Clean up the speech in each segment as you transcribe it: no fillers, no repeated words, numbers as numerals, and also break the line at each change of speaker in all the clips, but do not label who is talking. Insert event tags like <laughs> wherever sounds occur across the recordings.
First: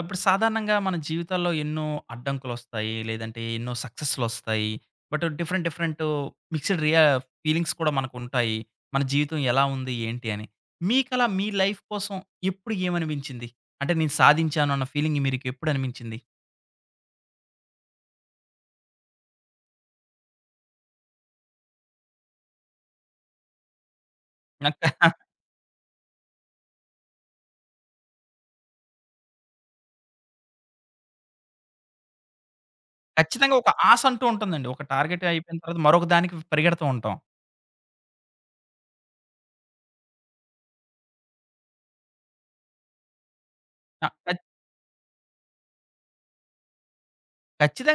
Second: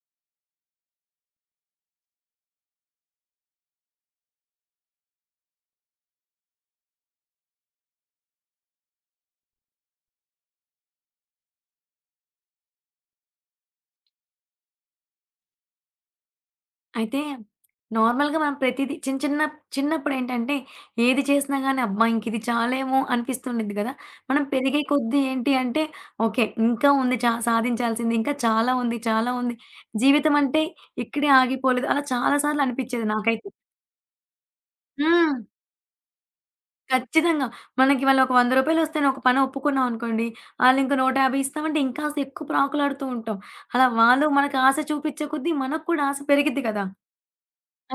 ఇప్పుడు సాధారణంగా మన జీవితాల్లో ఎన్నో అడ్డంకులొస్తాయి. లేదంటే ఎన్నో సక్సెస్‌లొస్తాయి. బట్ డిఫరెంట్ డిఫరెంట్ మిక్స్డ్ రియా ఫీలింగ్స్ కూడా మనకుంటాయి. మన జీవితం ఎలా ఉంది? ఏంటి అని. మీకలా మీ లైఫ్ కోసం ఎప్పుడు ఏమనిపించింది? అంటే నేను సాధించాను అన్న ఫీలింగ్ మీరికెప్పుడు అనిపించింది?
అయితే నార్మల్‌గా మనం ప్రతీదీ చిన్న చిన్న చిన్నప్పుడేంటంటే ఏది చేసినా గాని అబ్బా! ఇంక ఇది చాలేమో అనిపిస్తుండిద్ది గదా! మనం పెరిగే
నాకు
కొద్దీ ఏంటి అంటే ఓకే, ఇంకా ఉంది చా సాధించాల్సింది. ఇంకా చాలా ఉంది. చాలా ఉంది. జీవితం అంటే ఇక్కడే ఆగిపోలేదు. అలా చాలా సార్లు అనిపిచ్చేది నాకైతే.
ఖచ్చితంగా ఒక ఆశ అంటూ ఉంటుందండి. ఒక టార్గెట్
హ్మ్.
అయిపోయిన తర్వాత మరొక దానికి పరిగెడుతూ ఉంటాం.
ఖచ్చితంగా. మనకి ఇవాళ ఒక రూ. 100 వస్తేనే ఒక పని ఒప్పుకున్నాం అనుకోండి. ఆళ్ళింక 150 ఇస్తామంటే ఇంకాస్త ఎక్కువ ప్రాకులాడుతూ ఉంటాం. అలా వాళ్ళు మనకు ఆశ చూపిచ్చే కొద్దీ మనకు కూడా ఆశ పెరిగిద్ది కదా!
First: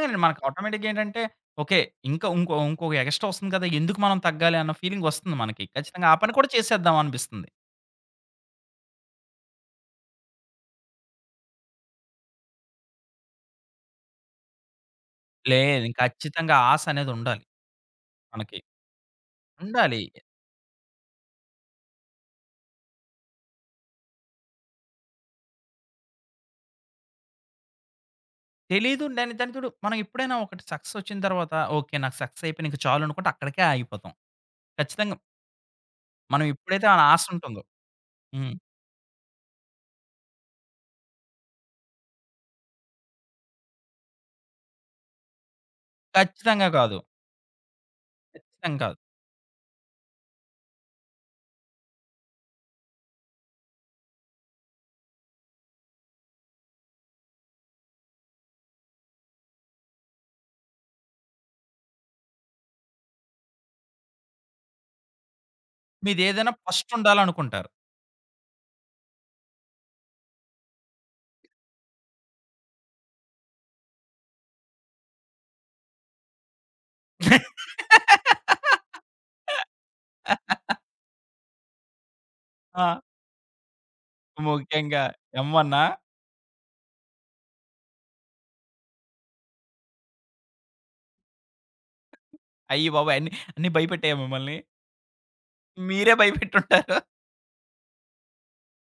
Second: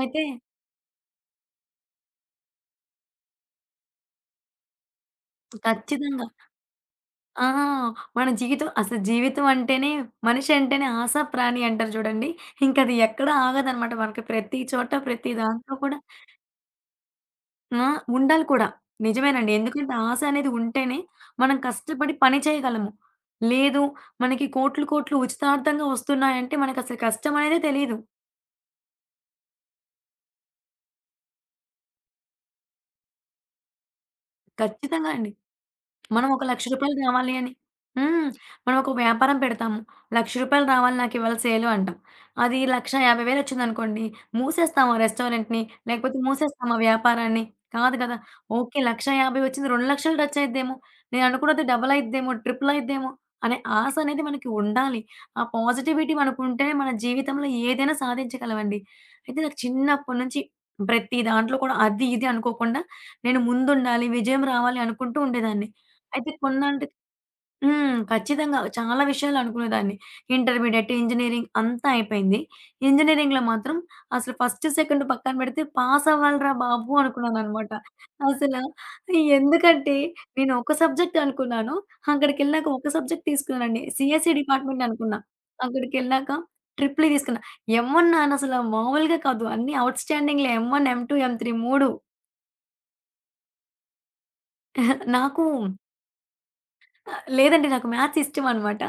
అయితే
మనకు ఆటోమేటిక్‌గా ఏంటంటే, ఓకే. ఇంకా ఇంకో ఇంకో ఎక్స్‌ట్రా వస్తుంది కదా! ఎందుకు మనం తగ్గాలి అన్న ఫీలింగ్ వస్తుంది మనకి. ఖచ్చితంగా ఆ
ఖచ్చితంగా.
పని కూడా చేసేద్దాం
ఆ!
అనిపిస్తుంది.
మన జీవితం అసలు జీవితం అంటేనే మనిషి అంటేనే ఆశ ప్రాణి అంటారు చూడండి. ఇంకది ఎక్కడ ఆగదనమాట. మనకి ప్రతి చోట, ప్రతి దాంట్లో
లేదు
కూడా
ఖచ్చితంగా ఆశ అనేది ఉండాలి
ఆ! ఉండాలి
మనకి.
కూడా. నిజమేనండి. ఎందుకంటే
ఉండాలి.
ఆశ అనేది ఉంటేనే మనం కష్టపడి పని చేయగలము. లేదు, మనకి కోట్లు, కోట్లు ఉచితార్థంగా వస్తున్నాయంటే మనకసలు కష్టం అనేదే తెలీదు.
తెలీదు దానికి తోడు మనం ఎప్పుడైనా ఒకటి సక్సెస్ వచ్చిన తర్వాత, ఓకే. నాకు సక్సెస్ అయిపోయింది ఇంక చాలు అనుకుంటే అక్కడికే ఆగిపోతాం.
ఖచ్చితంగా
ఖచ్చితంగా
అండి. మనం ఒక
మనం
రూ. 1,00,000
ఎప్పుడైతే మన ఆశ
రావాలి అని
ఉంటుందో
హ్మ్.
హ్మ్.
మనం ఒక వ్యాపారం పెడతాము. రూ. 1,00,000 రావాలి నాకు ఇవాళ సేలు అంటాం. అది 1,50,000 వచ్చిందనుకోండి, మూసేస్తాం ఆ రెస్టారెంట్‌ని, లేకపోతే
ఖచ్చితంగా
మూసేస్తాం ఆ
కాదు.
వ్యాపారాన్ని. కాదు కదా!
ఖచ్చితంగా
ఓకే,
కాదు.
1,50,000 వచ్చింది 2,00,000 టచ్ అయిద్దేమో, నేను అనుకున్నది డబుల్ అయిద్దేమో, ట్రిపుల్ అయిద్దేమో అనే ఆశ అనేది మనకి ఉండాలి. ఆ పాజిటివిటీ మనకుంటేనే మన జీవితంలో ఏదైనా సాధించగలమండి. అయితే నాకు చిన్నప్పటి నుంచి ప్రతి దాంట్లో కూడా అది ఇది అనుకోకుండా నేను ముందుండాలి, విజయం రావాలి అనుకుంటూ ఉండేదాన్ని. అయితే
మీదేదైనా ఫస్ట్ ఉండాలనుకుంటారు.
హ్మ్. ఖచ్చితంగా. చాలా విషయాలు అనుకునేదాన్ని. ఇంటర్మీడియేట్, ఇంజినీరింగ్ అంతా అయిపోయింది. ఇంజినీరింగ్‌లో మాత్రం అసలు ఫస్ట్, సెకండ్ పక్కన పెడితే పాస్ అవ్వాలిరా బాబు! అనుకున్నాననమాట. అసలా ఎందుకంటే నేను ఒక సబ్జెక్ట్ అనుకున్నాను. అక్కడికెళ్ళాక
ఆ!
ఒక సబ్జెక్ట్ తీసుకున్నానండి. సీఎస్ఈ డిపార్ట్మెంట్
ముఖ్యంగా
అనుకున్నా.
ఎమ్మన్నా
అక్కడికెళ్ళాక ట్రిపుల్ ఈ తీసుకున్నా. ఎమ్-1 నాన్న అసల మామూలుగా కాదు. అన్నీ ఔట్‌స్టాండింగ్‌లే ఎమ్-1, ఎమ్-2, ఎమ్-3 3.
అయ్య బాబోయ్! అన్ని అన్ని భయపెట్టాయా మిమ్మల్ని?
నాకు
మీరే భయపెట్టుంటారు.
లేదండి, నాకు మ్యాథ్స్ ఇష్టమనమాట.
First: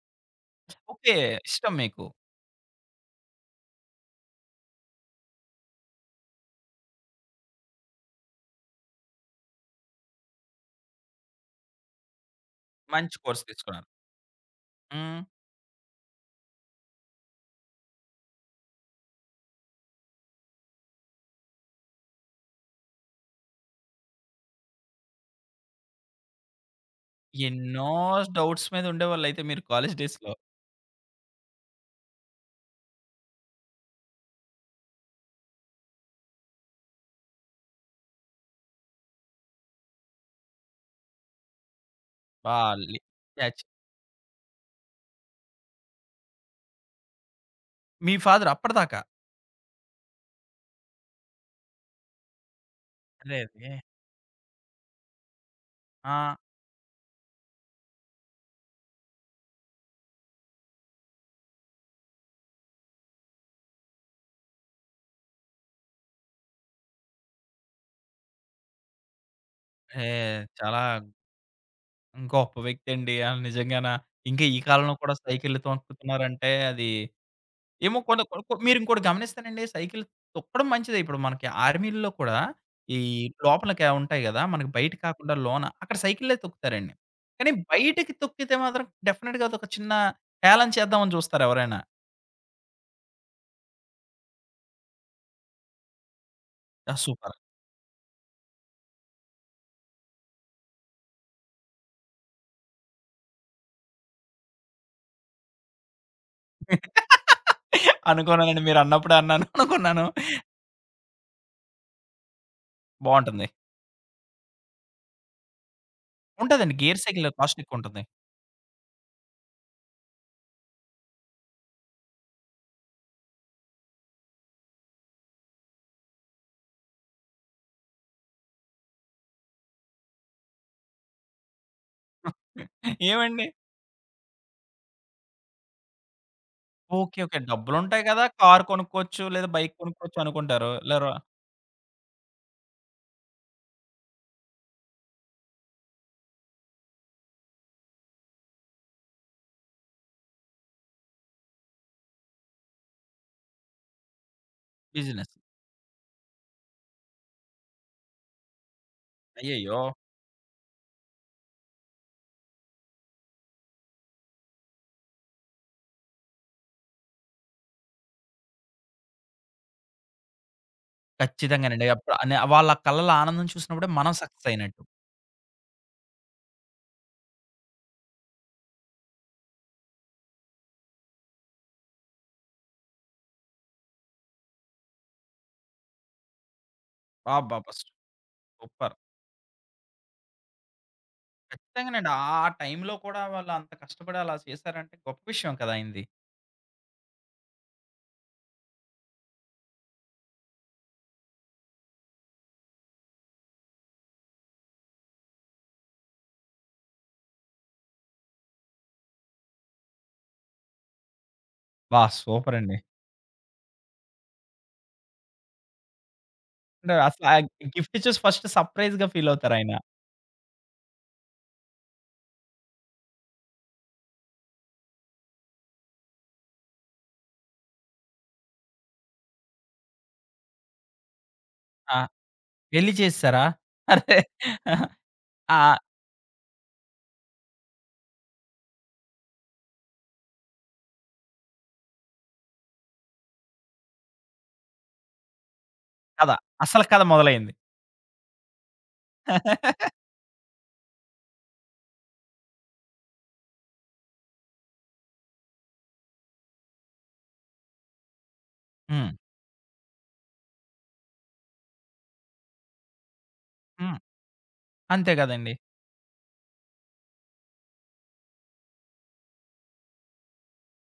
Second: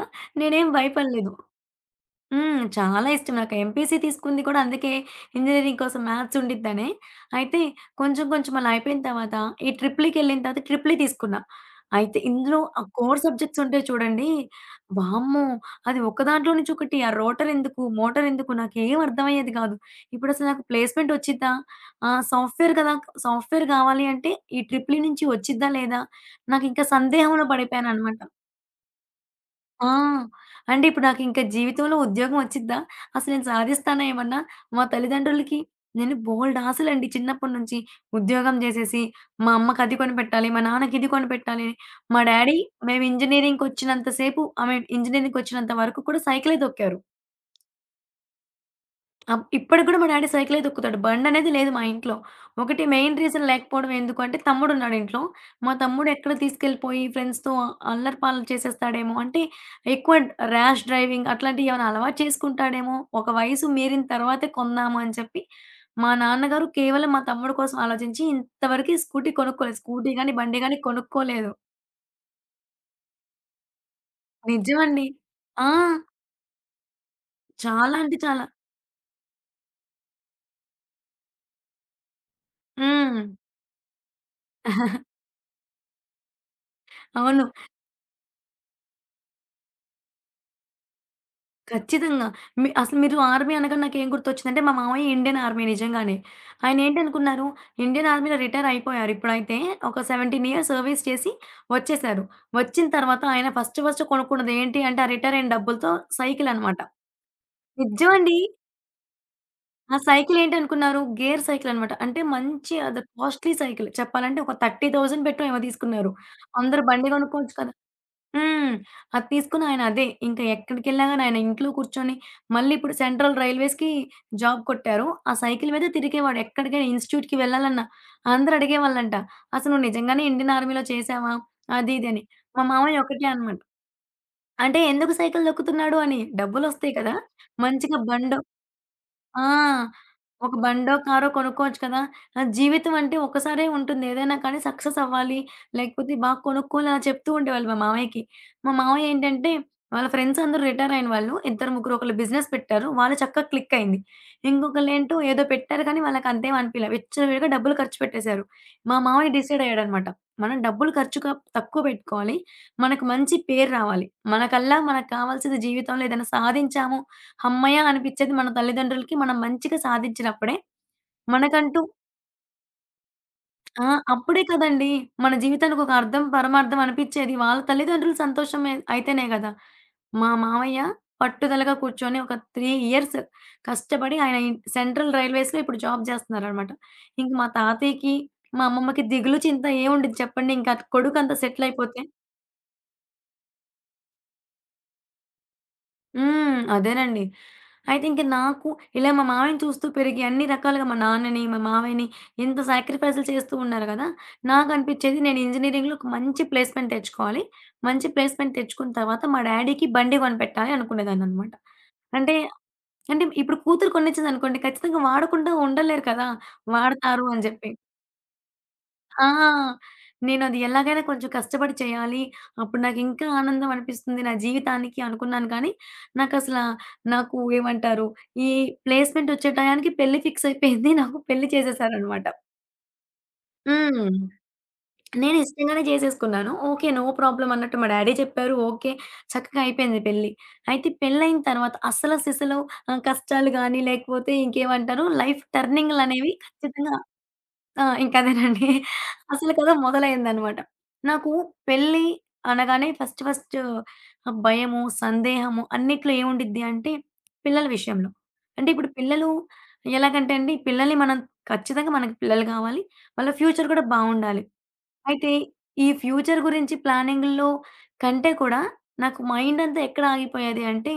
నేనేం
ఓకే.
భయపడలేదు.
ఇష్టం మీకు.
హ్మ్. చాలా ఇష్టం. నాకు ఎంపీసీ తీసుకుంది కూడా అందుకే, ఇంజినీరింగ్ కోసం మ్యాథ్స్ ఉండిద్దనే. అయితే కొంచెం కొంచెం అలా అయిపోయిన తర్వాత ఈ ట్రిపులీకెళ్ళిన తర్వాత ట్రిపులీ తీసుకున్నా. అయితే ఇందులో ఆ
మంచి
కోర్
కోర్స్
సబ్జెక్ట్స్ ఉంటాయి
తీసుకున్నారు.
చూడండి.
హ్మ్.
వామ్మో! అది ఒక్క దాంట్లో నుంచి ఒకటి ఆ రోటర్ ఎందుకు? మోటర్ ఎందుకు? నాకేం అర్థమయ్యేది కాదు. ఇప్పుడసలు నాకు ప్లేస్‌మెంట్ వచ్చిద్దా? సాఫ్ట్‌వేర్ కదా! సాఫ్ట్‌వేర్ కావాలి అంటే ఈ ట్రిపులీ నుంచి వచ్చిద్దా లేదా? నాకింకా సందేహంలో
ఎన్నో
పడిపోయాననమాట.
డౌట్స్ మీద ఉండేవాళ్ళైతే మీరు
ఆ!
కాలేజ్ డేస్‌లో.
అంటే ఇప్పుడు నాకింక జీవితంలో ఉద్యోగం వచ్చిద్దా? అసలు నేను సాధిస్తానా ఏమన్నా? మా తల్లిదండ్రులకి నేను బోలెడు ఆశలండి చిన్నప్పటి నుంచి. ఉద్యోగం జేసేసి, మా అమ్మకి అది కొనిపెట్టాలి, మా నాన్నకి ఇది కొనిపెట్టాలి. మా డ్యాడీ
బాల్లీ
మేము
క్యాచ్.
ఇంజినీరింగ్‌కొచ్చినంత సేపు ఐ మీన్ ఇంజినీరింగ్‌కొచ్చినంత వరకు కూడా సైకిలే తొక్కారు.
మీ ఫాదర్ అప్పటిదాకా?
అప్ ఇప్పటికి గూడా మా డ్యాడీ సైకిలే తొక్కుతాడు. బండనేది లేదు మా ఇంట్లో. ఒకటి మెయిన్ రీజన్
అరెరే!
లేకపోవడం ఎందుకు అంటే తమ్ముడున్నాడు ఇంట్లో. మా తమ్ముడు ఎక్కడ
ఆ!
తీసుకెళ్ళిపోయి ఫ్రెండ్స్‌తో అల్లరి పాలు చేసేస్తాడేమో! అంటే ఎక్కువ ర్యాష్ డ్రైవింగ్ అట్లాంటివి ఏమైనా అలవాటు చేసుకుంటాడేమో! ఒక వయసు మీరిన తర్వాతే కొందాము అని చెప్పి మా నాన్నగారు కేవలం మా తమ్ముడు కోసం ఆలోచించి ఇంతవరకి స్కూటీ కొనుక్కోలేదు.
ఏ
స్కూటీ గాని, బండి గాని
చాలా
కొనుక్కోలేదు.
గొప్ప వ్యక్తండి. ఆళ్ళు నిజంగాన. ఇంకా ఈ కాలంలో
నిజమండి.
కూడా సైకిల్లు
ఆ!
తొక్కుతున్నారంటే అది
చాలా
ఏమో
అంటే
కొంత కొ
చాలా.
కొ మీరింకోటి గమనిస్తేనండి సైకిల్ తొక్కడం మంచిదే. ఇప్పుడు మనకి ఆర్మీల్లో కూడా ఈ
హ్మ్.
లోపలకి ఉంటాయి గదా! మనకి బయట కాకుండా లోన అక్కడ సైకిల్లే తొక్కుతారండి.
అవును.
కానీ బయటకి తొక్కితే మాత్రం డెఫినిట్‌గా అదొక చిన్న హేళన చేద్దామని చూస్తారు ఎవరైనా.
ఖచ్చితంగా. మీ అసలు మీరు ఆర్మీ అనగానే నాకేం గుర్తొచ్చిందంటే, మా మామయ్య ఇండియన్ ఆర్మీ నిజంగానే.
ఆ! సూపర్.
ఆయనేంటనుకున్నారు, ఇండియన్ ఆర్మీలో రిటైర్ అయిపోయారు ఇప్పుడైతే. ఒక 17 ఇయర్స్ సర్వీస్ చేసి వచ్చేశారు. వచ్చిన తర్వాత ఆయన ఫస్ట్ ఫస్ట్ కొనుక్కున్నది ఏంటి అంటే, ఆ రిటైర్ అయిన డబ్బులతో సైకిలనమాట. నిజమండి.
అనుకోన్నానండి మీరన్నప్పుడే అన్నాను
ఆ
అనుకున్నాను.
సైకిలేంటనుకున్నారు, గేర్ సైకిలనమాట. అంటే మంచి అది
బావుంటుంది.
Costly cycle. చెప్పాలంటే ఒక 30,000 పెట్టో ఏమో తీసుకున్నారు.
ఉంటదండి
అందరూ
గేర్
బండి
సైకిల్
కొనుక్కోవచ్చు
కాస్ట్
కదా!
ఎక్కువుంటుంది.
హ్మ్. అది తీసుకొని ఆయన అదే ఇంక ఎక్కడికెళ్ళినా గాని ఆయన ఇంట్లో కూర్చొని మళ్ళీ ఇప్పుడు సెంట్రల్ రైల్వేస్‌కి జాబ్ కొట్టారు. ఆ సైకిల్ మీద తిరిగేవాడు. ఎక్కడికైనా ఇన్‌స్టిట్యూట్‌కి వెళ్ళాలన్నా అందరూ అడిగేవాళ్ళంట, "అసలు నువ్వు నిజంగానే ఇండియన్ ఆర్మీలో చేశావా?" అది ఇది అని. మా మామయ్య ఒకటే
ఏమండి
అన్నమాట. అంటే ఎందుకు సైకిల్ తొక్కుతున్నాడు అని, డబ్బులొస్తాయి కదా!
ఓకే. ఓకే.
మంచిగా
డబ్బులుంటాయి కదా!
బండో
కార్ కొనుక్కోవచ్చు
ఆ!
లేదా బైక్ కొనుక్కోవచ్చు
ఒక
అనుకుంటారు.
బండో,
లేరు
కారో కొనుక్కోవచ్చు కదా! జీవితం అంటే ఒక్కసారే ఉంటుంది. ఏదైనా కానీ సక్సెస్ అవ్వాలి. లేకపోతే బాగా కొనుక్కోవాలి అలా చెప్తూ ఉండేవాళ్ళు మా మామయ్యకి. మా మామయ్య ఏంటంటే వాళ్ళ ఫ్రెండ్స్ అందరూ రిటైర్ అయిన వాళ్ళు. ఇద్దరు, ముగ్గురు ఒకళ్ళు బిజినెస్ పెట్టారు. వాళ్ళు చక్కగా క్లిక్ అయింది. ఇంకొకళ్ళేంటో
బిజినెస్.
ఏదో పెట్టారు కానీ వాళ్ళకి అంతేం అనిపియలే. విచ్చలవిడిగా డబ్బులు ఖర్చు పెట్టేశారు. మా మామయ్య డిసైడ్
అయ్యయ్యో!
అయ్యాడనమాట. మనం డబ్బులు ఖర్చు క తక్కువ పెట్టుకోవాలి. మనకు మంచి పేరు రావాలి. మనకల్లా మనకు కావాల్సింది జీవితంలో ఏదైనా సాధించాము హమ్మయ్య! అనిపిచ్చేది మన తల్లిదండ్రులకి మనం మంచిగా సాధించినప్పుడే. మనకంటూ
ఖచ్చితంగానండి. అప్పుడు అనే వాళ్ళ కళ్ళలో ఆనందం
ఆ!
చూసినప్పుడే మనం
అప్పుడే
సక్సెస్ అయినట్టు.
కదండీ! మన జీవితానికి ఒక అర్థం, పరమార్థం అనిపిచ్చేది. వాళ్ళ తల్లిదండ్రులు సంతోషమే అయితేనే గదా! మా మామయ్య పట్టుదలగా కూర్చొని ఒక 3 ఇయర్స్ కష్టపడి ఆయన ఇన్ సెంట్రల్ రైల్వేస్‌లో ఇప్పుడు జాబ్ జేస్తున్నారనమాట. ఇంక మా
అబ్బబ్బా!
తాతయ్యకి, మా
సూపర్.
అమ్మమ్మకి దిగులు, చింత ఏముండిద్ది చెప్పండి? ఇంక కొడుకంత సెటిల్ అయిపోతే.
ఖచ్చితంగానండి. ఆ టైంలో కూడా వాళ్ళు అంత కష్టపడి అలా చేశారంటే గొప్ప విషయం కదా! అయింది.
హ్మ్. అదేనండి. అయితే ఇంక నాకు ఇలా మా మామయ్యని చూస్తూ పెరిగి అన్ని రకాలుగా మా నాన్నని, మా మామయ్యని ఇంత సాక్రిఫైస్‌లు చేస్తూ ఉన్నారు గదా! నాకనిపిచ్చేది నేను ఇంజినీరింగ్‌లో ఒక మంచి ప్లేస్‌మెంట్ తెచ్చుకోవాలి. మంచి ప్లేస్‌మెంట్ తెచ్చుకున్న తర్వాత మా డ్యాడీకి బండి కొనిపెట్టాలి అనుకునేదాన్ననమాట.
అబ్బా!
అంటే
సూపర్ అండి.
అంటే ఇప్పుడు కూతురు కొనిచ్చిందనుకోండి ఖచ్చితంగా వాడకుండా ఉండలేరు కదా!
అంటే
వాడతారు
అసలు ఆ
అని జెప్పి.
గిఫ్ట్ చూసి ఫస్ట్ సర్ప్రైజ్‌గా ఫీల్ అవుతారాయన.
ఆ! నేనది ఎలాగైనా కొంచెం కష్టపడి చేయాలి. అప్పుడు నాకింకా ఆనందం అనిపిస్తుంది నా జీవితానికి అనుకున్నాను కానీ, నాకసల నాకు ఏమంటారు, ఈ ప్లేస్‌మెంట్ వచ్చే టయానికి పెళ్లి ఫిక్స్ అయిపోయింది. నాకు పెళ్లి
ఆ!
చేసేసారనమాట.
పెళ్లి చేసేసారా?
హ్మ్.
అరే!
నేను
ఆ!
ఇష్టంగానే చేసేసుకున్నాను. ఓకే. నో ప్రాబ్లమ్ అన్నట్టు మా డ్యాడీ చెప్పారు. ఓకే. చక్కగా అయిపోయింది పెళ్లి. అయితే పెళ్లయిన తర్వాత అస్సల సిసలు కష్టాలు గాని, లేకపోతే ఇంకేమంటారు లైఫ్
కథ.
టర్నింగ్‌లనేవి
అసలు
ఖచ్చితంగా
కథ మొదలైంది.
ఆ! ఇంకదేనండి. అసలు కథ మొదలైందనమాట. నాకు పెళ్లి అనగానే ఫస్ట్ ఫస్ట్ భయము, సందేహము అన్నిట్లో ఏముండిద్ది అంటే పిల్లల విషయంలో. అంటే ఇప్పుడు
హ్మ్.
పిల్లలు ఎలాగంటే అండి పిల్లల్ని మనం ఖచ్చితంగా మనకు పిల్లలు కావాలి. వాళ్ళ ఫ్యూచర్ కూడా
హ్మ్.
బావుండాలి.
అంతే
అయితే
గదండీ!
ఈ ఫ్యూచర్ గురించి ప్లానింగ్‌లో కంటే కూడా నాకు మైండంతా ఎక్కడ ఆగిపోయేది అంటే,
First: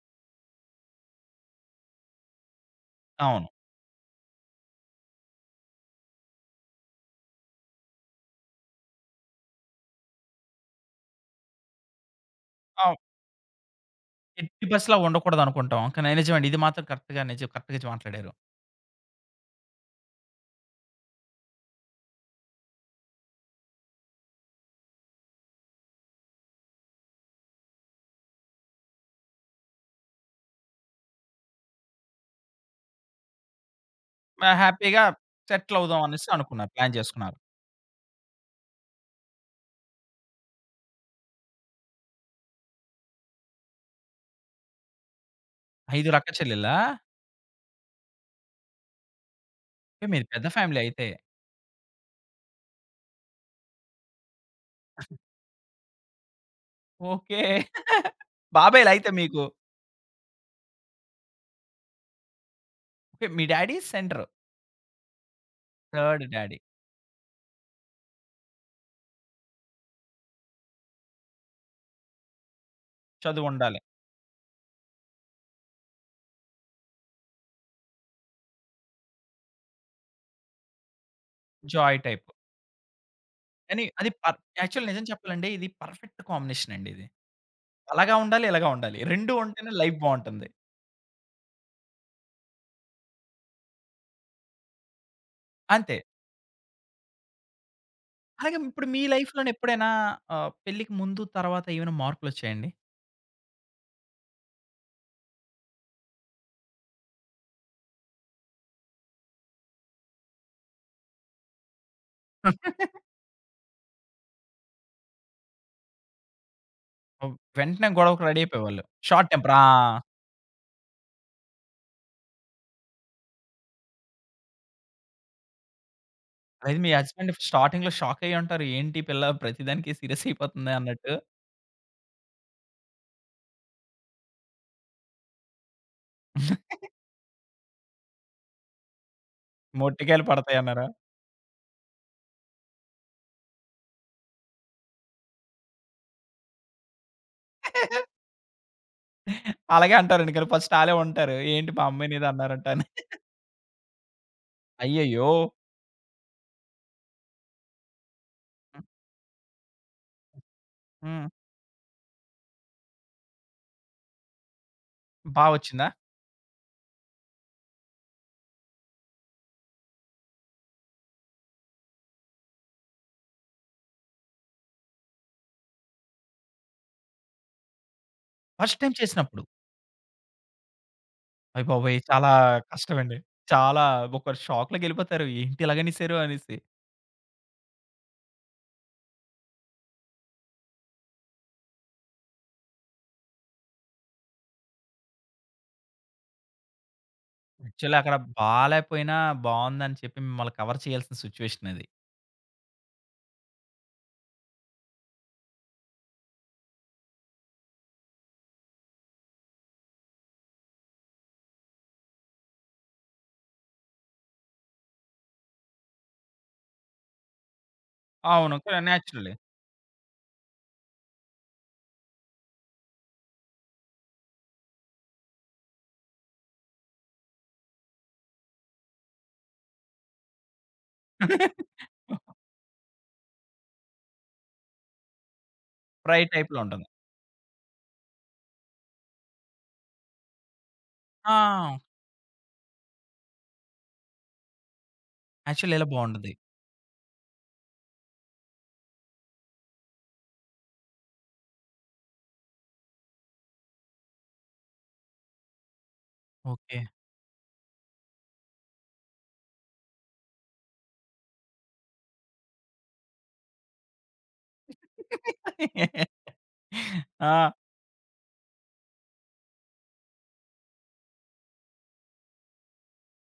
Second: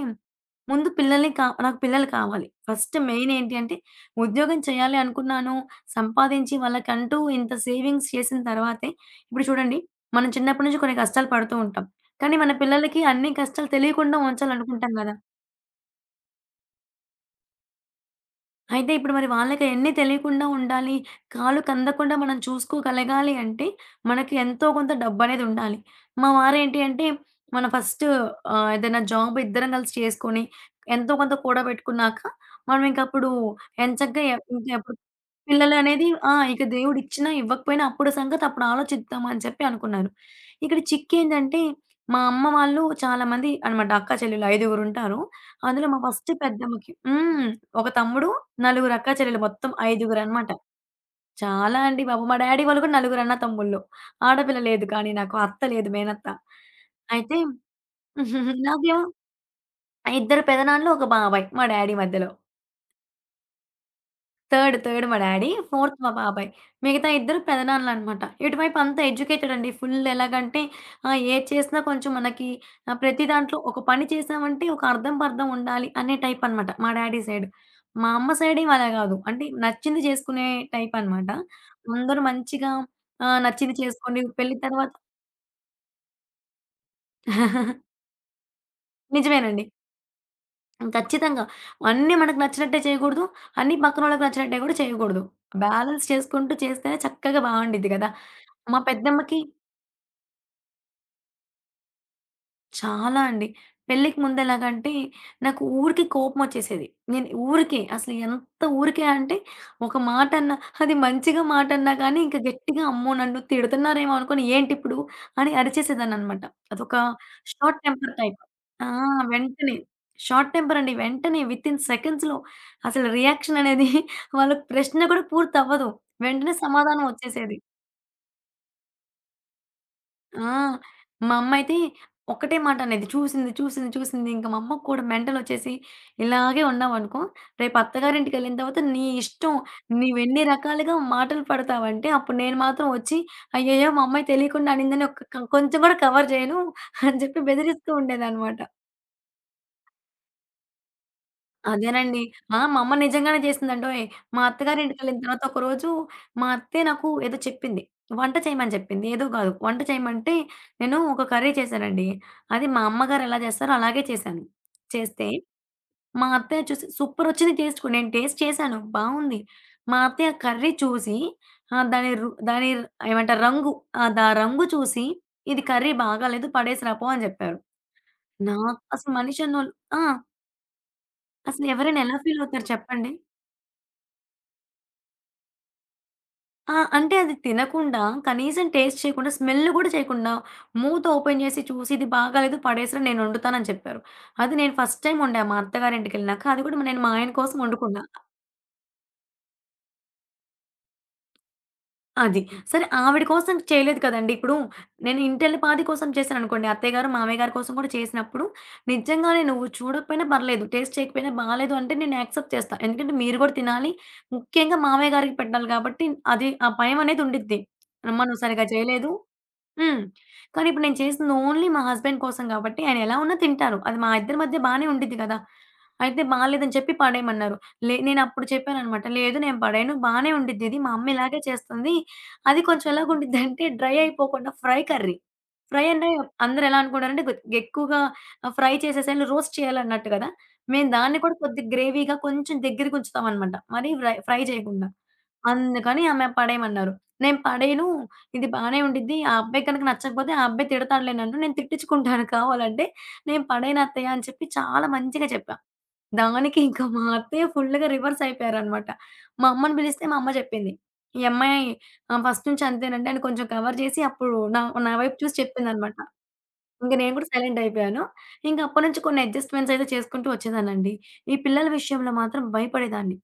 ముందు పిల్లల్ని కా నాకు పిల్లలు కావాలి. ఫస్ట్ మెయిన్
అవును.
ఏంటి అంటే ఉద్యోగం చేయాలి అనుకున్నాను. సంపాదించి వాళ్ళకంటూ ఇంత సేవింగ్స్ చేసిన తర్వాతే ఇప్పుడు చూడండి మనం చిన్నప్పటి నుంచి కొన్ని కష్టాలు పడుతూ ఉంటాం. కానీ మన
అవ్
పిల్లలకి అన్ని కష్టాలు తెలియకుండా
ఎట్టి
ఉంచాలనుకుంటాం
పరిస్థితిలో అలా
గదా!
ఉండకూడదనుకుంటాం. కానీ నిజమండి. ఇది మాత్రం కరెక్ట్‌గా నిజం కరెక్ట్‌గా మాట్లాడారు.
అయితే ఇప్పుడు మరి వాళ్ళకి అయన్నీ తెలియకుండా ఉండాలి. కాలు కందకుండా మనం చూసుకోగలగాలి అంటే, మనకి ఎంతో కొంత డబ్బనేది ఉండాలి. మా వారేంటి అంటే, మనం ఫస్ట్ ఏదైనా జాబ్ ఇద్దరం కలిసి చేసుకొని, ఎంతో కొంత కూడబెట్టుకున్నాక, మనమింకప్పుడు ఎంచక్కా
ఆ!
ఇంకెప్పుడు
హ్యాపీగా సెటిల్ అవుదాం
పిల్లలనేది
అనేసి
ఆ! ఇక
అనుకున్నారు. ప్లాన్
దేవుడిచ్చినా,
చేసుకున్నారు.
ఇవ్వకపోయినా అప్పుడు సంగతి అప్పుడు ఆలోచిద్దాం అని చెప్పి అనుకున్నాను. ఇక్కడ చిక్కేంటంటే, మా అమ్మ వాళ్ళు చాలామంది అనమాట అక్కా చెల్లెలు ఐదుగురుంటారు. అందులో మా
5
ఫస్ట్
అక్క చెల్లెల్లా?
పెద్దమ్మకి హ్మ్. ఒక తమ్ముడు, నలుగురు అక్కా చెల్లెలు మొత్తం
ఓకే. మీది పెద్ద
ఐదుగురనమాట.
ఫ్యామిలీ అయితే.
చాలా అండి బాబు. మా డ్యాడీ వాళ్ళు కూడా నలుగురు అన్న తమ్ముళ్ళు. ఆడపిల్ల లేదు కానీ నాకు. అత్త లేదు మేనత్త. అయితే
ఓకే.
<laughs> నాకేమో
బాబాయిలయితే మీకు.
ఇద్దరు పెదనాన్నలు, ఒక బాబాయ్ మా డ్యాడీ మధ్యలో.
ఓకే. మీ డ్యాడీ సెంటరు.
థర్డ్, థర్డ్ మా డ్యాడీ. ఫోర్త్ మా
థర్డ్
బాబాయ్.
డ్యాడీ.
మిగతా ఇద్దరు పెదనాన్నలనమాట. ఇటువైపు అంతా ఎడ్యుకేటెడ్ అండి. ఫుల్ ఎలాగంటే ఏది చేసినా కొంచెం మనకి ప్రతి దాంట్లో
చదువుండాలి.
ఒక పని చేసామంటే ఒక అర్థం, పర్థం ఉండాలి అనే టైప్ అనమాట మా డ్యాడీ సైడ్. మా అమ్మ సైడ్ ఏం అలా గాదు. అంటే నచ్చింది చేసుకునే టైప్ అనమాట.
జాయ్
అందరూ
టైప్.
మంచిగా నచ్చింది
కానీ అది
చేసుకోండి.
పర్
పెళ్లి
యాక్చువల్
తర్వాత
నిజం చెప్పాలంటే ఇది పర్ఫెక్ట్ కాంబినేషన్ అండి ఇది.
<laughs>
అలాగా ఉండాలి, ఇలాగా ఉండాలి. 2
నిజమేనండి.
ఉంటేనే లైఫ్ బావుంటుంది.
ఖచ్చితంగా. అన్నీ మనకు నచ్చినట్టే చేయకూడదు. అన్నీ పక్కనోళ్ళకి నచ్చినట్టే కూడా చేయకూడదు.
అంతే.
బ్యాలెన్స్ చేసుకుంటూ చేస్తేనే చక్కగా బావుండిద్ది గదా!
అలాగే
మా
ఇప్పుడు మీ
పెద్దమ్మకి
లైఫ్‌లోనే ఎప్పుడైనా పెళ్ళికి ముందు, తర్వాత ఏమైనా మార్పులొచ్చాయండి?
చాలా అండి. పెళ్ళికి ముందెలాగంటే, నాకు ఊరికే కోపమొచ్చేసేది. నేను ఊరికే అసలు ఎంత ఊరికే అంటే, ఒక మాటన్నా అది మంచిగా మాటన్నా కానీ, ఇంక గట్టిగా అమ్మో! నన్ను తిడుతున్నారేమో అనుకోని ఏంటిప్పుడు అని అరిచేసేదాన్ననమాట. అదొక షార్ట్
వెంటనే
టెంపర్
గొడవకు
టైప్.
రెడీ అయిపోయేవాళ్ళు.
ఆ!
Short temper. ఆ!
వెంటనే షార్ట్ టెంపర్ అండి. వెంటనే వితిన్ సెకండ్స్‌లో అసలు రియాక్షన్ అనేది <laughs> వాళ్ళకి ప్రశ్న కూడా పూర్తవ్వదు. వెంటనే
అయితే మీ
సమాధానం
హస్బెండ్
ఒచ్చేసేది.
స్టార్టింగ్‌లో షాక్ అయ్యుంటారు. ఏంటి ఈ పిల్ల ప్రతిదానికి సీరియస్
ఆ!
అయిపోతుంది అన్నట్టు.
మా అమ్మయితే ఒక్కటే మాట అనేది. చూసింది, చూసింది, చూసింది. ఇంక మా అమ్మకి కూడా మెంటలొచ్చేసి, ఇలాగే ఉన్నావనుకో, రేపు అత్తగారింటికెళ్ళిన తర్వాత నీ ఇష్టం.
మొట్టికాయలు
నీవెన్ని
పడతాయన్నారా?
రకాలుగా మాటలు పడతావంటే, అప్పుడు నేను మాత్రం వచ్చి, అయ్యయ్యో! మా అమ్మాయి తెలియకుండా అనిందని ఒక్క కొంచెం కూడా కవర్ చేయను అని చెప్పి బెదిరిస్తూ ఉండేదనమాట.
అలాగే అంటారు ఎందుకని ఫస్ట్ ఆళ్ళే ఉంటారు. ఏంటి మా
అదేనండి.
అమ్మాయినేదో
ఆ!
అన్నారంట
మా
అని.
అమ్మ నిజంగానే చేసిందండోయ్! మా అత్తగారింటికెళ్ళిన
అయ్యయ్యో!
తర్వాత ఒకరోజు మా అత్తే నాకు ఏదో చెప్పింది. వంట చేయమని చెప్పింది. ఏదో కాదు. వంట చేయమంటే నేను ఒక
హ్మ్.
కర్రీ చేశానండి. అది మా అమ్మగారు ఎలా చేస్తారో అలాగే చేశాను. చేస్తే
బా వచ్చిందా?
మా అత్తయ్య చూసి సూపరొచ్చింది టేస్ట్ కూడా. నేను టేస్ట్ చేశాను. బావుంది. మా అత్తయ్య కర్రీ చూసి దాని ఏమంటారు రంగు ఆ! రంగు చూసి "ఇది కర్రీ బాగాలేదు పడేసిరా పో" అని చెప్పారు. నాకు
ఫస్ట్ టైమ్
అసలు
చేసినప్పుడు.
మనిషన్నోళ్ళు ఆ! అసలు
అయ్యబాబోయ్!
ఎవరైనా ఎలా
చాలా
ఫీల్ అవుతారు చెప్పండి?
కష్టమండి. చాలా ఒక షాక్‌లోకెళ్ళిపోతారు. ఏంటి ఇలాగనేసారు అనేసి.
ఆ! అంటే అది తినకుండా, కనీసం టేస్ట్ చేయకుండా, స్మెల్ గూడా చేయకుండా, మూత ఓపెన్ చేసి చూసి ఇది బాగాలేదు పడేసిరా నేను వండుతానని చెప్పారు. అది నేను ఫస్ట్ టైమ్ వండా మా అత్తగారింటికెళ్ళినాక. అది కూడా నేను మా ఆయన కోసం
యాక్చువల్లీ
వండుకున్నా.
అక్కడ బాలేకపోయినా బావుందని చెప్పి మిమ్మల్ని కవర్ చేయాల్సిన సిట్యుయేషన్ అది.
అది. సరే ఆవిడ కోసం చేయలేదు కదండీ! ఇప్పుడు నేను ఇంటలిపాది కోసం చేశాననుకోండి. అత్తయ్యగారు, మామయ్యగారి కోసం కూడా చేసినప్పుడు నిజంగానే నువ్వు చూడకపోయినా పర్లేదు, టేస్ట్ చేయకపోయినా బాలేదు అంటే నేను యాక్సెప్ట్ చేస్తా. ఎందుకంటే మీరు కూడా తినాలి. ముఖ్యంగా మామయ్య గారికి పెట్టాలి కాబట్టి అది ఆ భయమనేది ఉండిద్ది. అమ్మ! నువ్వు
అవును.
సరిగ్గా
క
చేయలేదు
నేచురలే.
హ్మ్. కానీ ఇప్పుడు నేను చేసింది ఓన్లీ మా హస్బెండ్ కోసం కాబట్టి ఆయన ఎలా ఉన్నా తింటారు. అది మా ఇద్దరి మధ్య బానే ఉండిద్ది కదా! అయితే బాలేదని చెప్పి పడేయమన్నారు. నేనప్పుడు చెప్పాననమాట. లేదు నేను పడేయను బానే ఉండిద్ది ఇది. మా అమ్మ ఇలాగే చేస్తుంది. అది కొంచెం ఎలాగుండిద్దంటే డ్రై అయిపోకుండా ఫ్రై కర్రీ. ఫ్రై అంటే
ఫ్రై టైప్‌లో
అందరూ ఎలా
ఉంటుంది.
అనుకుంటారంటే ఎక్కువగా ఫ్రై చేసేసేయాలి, రోస్ట్ చేయాలన్నట్టు కదా! మేము దాన్ని కూడా
ఆ!
కొద్దిగా గ్రేవీగా కొంచెం దగ్గరకి ఉంచుతామనమాట. మరీ ఫ్రై ఫ్రై చేయకుండా.
యాక్చువల్లీ ఇలా
అందుకని ఆమె
బావుంటది.
పడేయమన్నారు. నేను పడేయను. ఇది బానే ఉండిద్ది. ఆ అబ్బాయి గనక నచ్చకపోతే ఆ అబ్బాయి తిడతాడులే నన్ను. నేను తిట్టించుకుంటాను కావాలంటే. నేను పడేయను అత్తయ్య అని చెప్పి చాలా మంచిగా చెప్పా. దానికి
ఓకే.
ఇంకా మా అత్తయ్య ఫుల్‌గా రివర్స్ అయిపోయారనమాట. మా అమ్మని పిలిస్తే మా అమ్మ చెప్పింది. "ఈ అమ్మాయి ఫస్ట్ నుంచి అంతేనండి" అని కొంచెం కవర్ చేసి అప్పుడు నా నా వైపు చూసి చెప్పిందనమాట.
<laughs>
ఇంక నేను కూడా
ఆ!
సైలెంట్ అయిపోయాను. ఇంక అప్పటి నుంచి కొన్ని అడ్జస్ట్‌మెంట్స్ అయితే చేసుకుంటూ వచ్చేదాన్నండి. ఈ పిల్లల విషయంలో మాత్రం భయపడేదాన్ని.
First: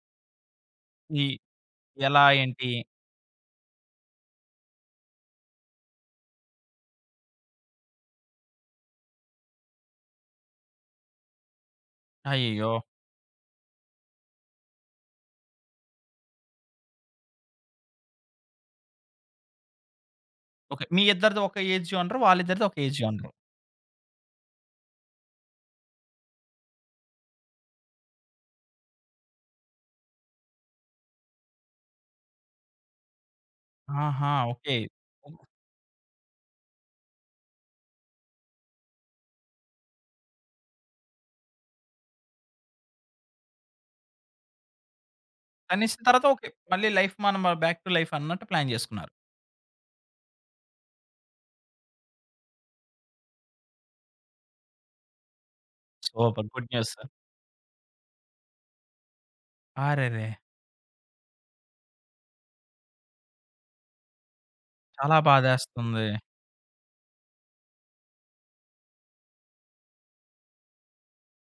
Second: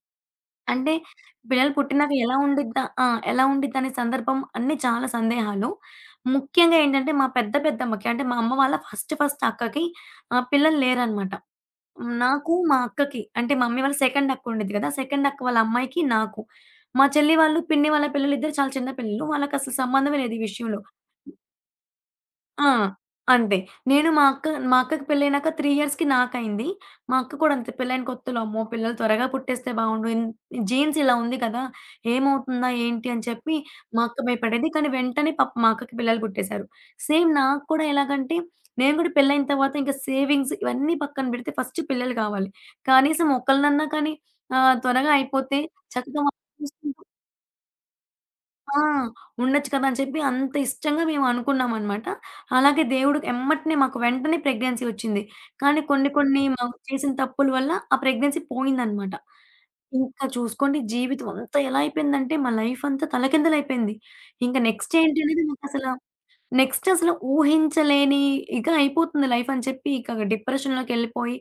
అంటే
ఈ
పిల్లలు పుట్టినాక
ఎలా
ఎలా
ఏంటి?
ఉండిద్దా ఆ! ఎలా ఉండిద్దనే సందర్భం అన్నీ చాలా సందేహాలు. ముఖ్యంగా ఏంటంటే మా పెద్దమ్మకి అంటే మా అమ్మ వాళ్ళ ఫస్ట్ ఫస్ట్ అక్కకి పిల్లలు లేరనమాట. నాకు,
అయ్యయ్యో!
మా అక్కకి అంటే మా మమ్మీ వాళ్ళ సెకండ్ అక్క ఉండిద్ది కదా! సెకండ్ అక్క వాళ్ళ అమ్మాయికి నాకు. మా చెల్లి వాళ్ళు, పిన్ని వాళ్ళ పిల్లలిద్దరూ చాలా చిన్న పిల్లలు. వాళ్ళకసలు సంబంధమే లేదు ఈ విషయంలో.
ఓకే. మీ ఇద్దరిది ఒక ఏజ్ జోనర్. వాళ్ళిద్దరిది
ఆ!
ఒక ఏజ్ జోనర్.
అంతే. నేను మా అక్క మా అక్కకి పెళ్లయినాక 3 ఇయర్స్‌కి నాకయింది. మా అక్క కూడా అంతే పెళ్లైన కొత్తలో అమ్మో! పిల్లలు త్వరగా పుట్టేస్తే బావుండు. ఇన్ జీన్స్ ఇలా ఉంది కదా! ఏమవుతుందా ఏంటి అని చెప్పి మా అక్క
ఆహా!
భయపడేది.
ఓకే.
కానీ వెంటనే పాపం మా అక్కకి పిల్లలు పుట్టేసారు. సేమ్ నాకు కూడా ఎలాగంటే నేను కూడా పెళ్లయిన తర్వాత ఇంకా సేవింగ్స్ ఇవన్నీ పక్కన పెడితే ఫస్ట్ పిల్లలు కావాలి. కనీసం ఒకళ్ళనన్నా కానీ త్వరగా అయిపోతే
కలిసిన
చక్కగా
తర్వాత ఓకే. మళ్ళీ
<unintelligible>
లైఫ్ మనం బ్యాక్ టు లైఫ్ అన్నట్టు ప్లాన్
ఆ!
చేసుకున్నారు.
ఉండొచ్చు కదా! అని చెప్పి అంత ఇష్టంగా మేమనుకున్నామనమాట. అలాగే దేవుడు ఎమ్మటనే మాకు వెంటనే ప్రెగ్నెన్సీ వచ్చింది. కానీ కొన్ని కొన్ని
సూపర్. గుడ్
మనం
న్యూస్.
చేసిన తప్పుల వల్ల ఆ ప్రెగ్నెన్సీ పోయిందనమాట. ఇంకా
అరెరే!
చూసుకోండి జీవితం అంతా ఎలా అయిపోయిందంటే మా లైఫ్ అంతా తలకిందలైపోయింది. ఇంకా నెక్స్ట్
చాలా
ఏంటి అనేది
బాధేస్తుంది.
నెక్స్ట్ అసలు ఊహించలేని ఇక అయిపోతుంది లైఫ్ అని చెప్పి ఇక డిప్రెషన్‌లోకెళ్ళిపోయి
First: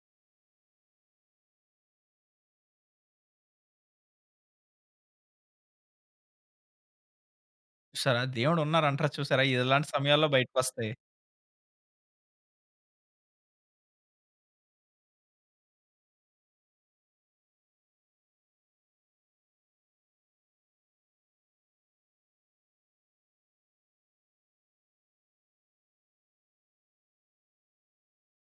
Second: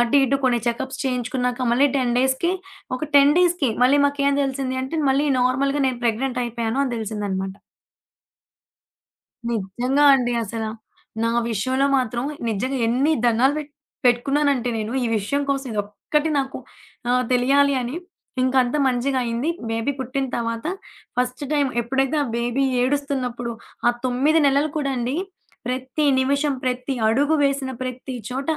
అటు ఇటు కొన్ని చెకప్స్ చేయించుకున్నాక మళ్ళీ 10 డేస్‌కి ఒక 10 డేస్‌కి మళ్ళీ మాకేం తెలిసింది అంటే మళ్ళీ నార్మల్‌గా నేను ప్రెగ్నెంట్ అయిపోయాను అని తెలిసిందనమాట.
చూసారా? దేవుడున్నారంటారు చూసారా? ఇలాంటి
నిజంగా
సమయాల్లో
అండి అసల.
బయటకొస్తాయి.
నా విషయంలో మాత్రం నిజంగా ఎన్ని దండాలు పెట్టుకున్నానంటే నేను ఈ విషయం కోసం ఇదొక్కటి నాకు తెలియాలి అని. ఇంకా అంతా మంచిగా అయింది. బేబీ పుట్టిన తర్వాత ఫస్ట్ టైమ్ ఎప్పుడైతే ఆ బేబీ ఏడుస్తున్నప్పుడు ఆ 9 నెలలు కూడా అండి ప్రతి నిమిషం, ప్రతి అడుగు వేసిన ప్రతి చోట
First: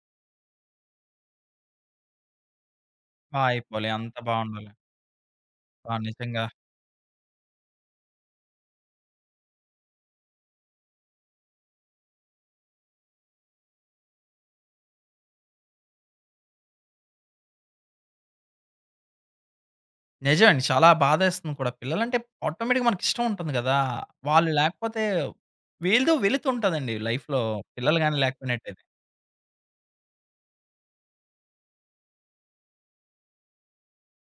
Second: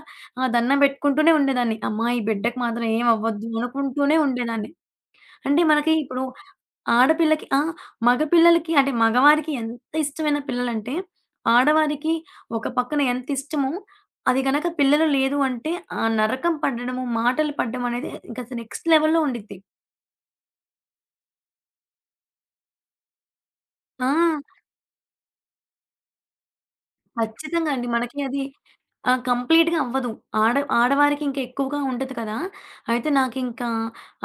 ఆ దండం పెట్టుకుంటూనే ఉండేదాన్ని. అమ్మా! ఈ బిడ్డకి మాత్రం ఏమి
బా
అవ్వద్దు
అయిపోవాలి.
అనుకుంటూనే
అంతా
ఉండేదాన్ని.
బావుండాలి.
అంటే మనకి
ఆ!
ఇప్పుడు
నిజంగా.
ఆడపిల్లకి ఆ! మగపిల్లలకి అంటే మగవారికి ఎంత ఇష్టమైన పిల్లలంటే, ఆడవారికి ఒక పక్కన ఎంత ఇష్టమో, అది గనక పిల్లలు లేదు అంటే, ఆ నరకం పడడము, మాటలు పడడం అనేది ఇంక అసలు నెక్స్ట్ లెవెల్‌లో ఉండిద్ది.
నిజమండి. చాలా బాధేస్తుంది కూడా. పిల్లలంటే ఆటోమేటిక్‌గా మనకిష్టం ఉంటుంది గదా!
ఆ!
వాళ్ళు లేకపోతే వీళ్ళదో వెలుతుంటదండి లైఫ్‌లో
ఖచ్చితంగా అండి.
పిల్లలు గాని
మనకి అది
లేకపోయినట్టయితే.
కంప్లీట్‌గా అవ్వదు. ఆడవారికి ఇంకా ఎక్కువగా ఉంటది కదా! అయితే నాకింకా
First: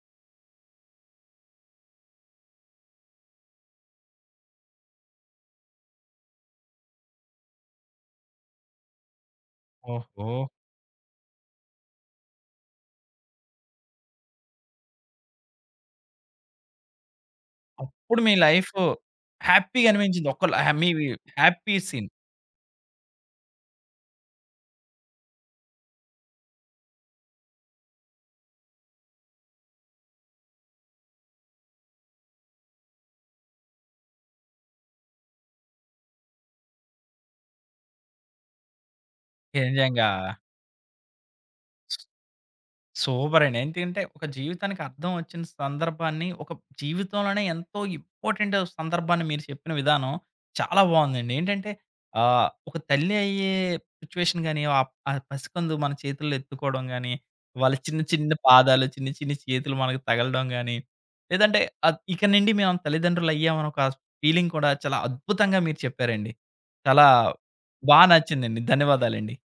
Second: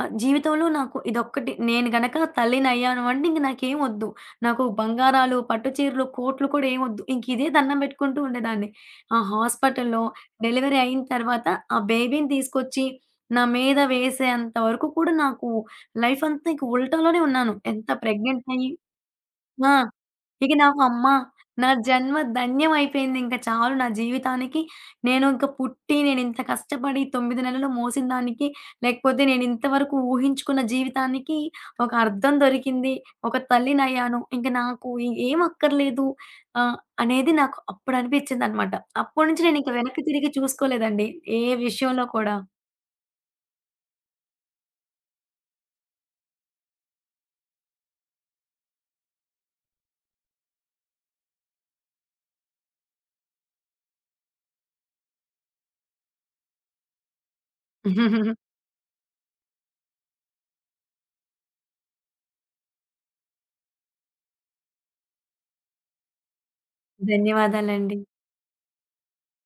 జీవితంలో నాకు ఇదొక్కటి నేను గనక తల్లినయ్యాను అంటే ఇంక నాకేం వద్దు. నాకు బంగారాలు, పట్టు చీరలు, కోట్లు కూడా ఏం వద్దు. ఇంక ఇదే దండం పెట్టుకుంటూ ఉండేదాన్ని. ఆ హాస్పిటల్‌లో
ఓహో!
డెలివరీ అయిన తర్వాత ఆ బేబీని తీసుకొచ్చి నా మీద వేసేంత వరకు కూడా నాకు లైఫ్ అంతా ఇంక ఉల్టాలోనే ఉన్నాను. ఎంత
అప్పుడు మీ
ప్రెగ్నెంట్ అయ్యి
లైఫ్
ఆ!
హ్యాపీగా అనిపించింది.
ఇక
ఒక్కళ్ళు
నాకు
మీ
అమ్మ నా
హ్యాపీ సీన్.
జన్మ ధన్యం అయిపోయింది. ఇంక చాలు నా జీవితానికి నేను ఇంక పుట్టి నేనింత కష్టపడి 9 నెలలు మోసిన దానికి, లేకపోతే నేనింతవరకు ఊహించుకున్న జీవితానికి ఒక అర్థం దొరికింది. ఒక తల్లినయ్యాను. ఇంక నాకు ఏం అక్కర్లేదు ఆహ్, అనేది నాకు అప్పుడు అనిపించిందనమాట. అప్పటినుంచి నేనింక వెనక్కి
నిజంగా.
తిరిగి చూసుకోలేదండి ఏ విషయంలో కూడా.
సూపరండి. ఎందుకంటే ఒక జీవితానికి అర్థం వచ్చిన సందర్భాన్ని, ఒక జీవితంలోనే ఎంతో ఇంపార్టెంట్ సందర్భాన్ని మీరు చెప్పిన విధానం చాలా బావుందండి. ఏంటంటే ఒక తల్లి అయ్యే సిట్యుయేషన్ గాని, ఆ పసికందు మన చేతుల్లో ఎత్తుకోవడం గాని, వాళ్ళ చిన్న చిన్న
<laughs>
పాదాలు, చిన్న చిన్న చేతులు మనకు తగలడం గాని, లేదంటే ఇక నుండి మేము తల్లిదండ్రులు అయ్యామని ఒక ఫీలింగ్ కూడా చాలా అద్భుతంగా మీరు చెప్పారండి. చాలా
ధన్యవాదాలండి.
బా నచ్చిందండి. ధన్యవాదాలండి.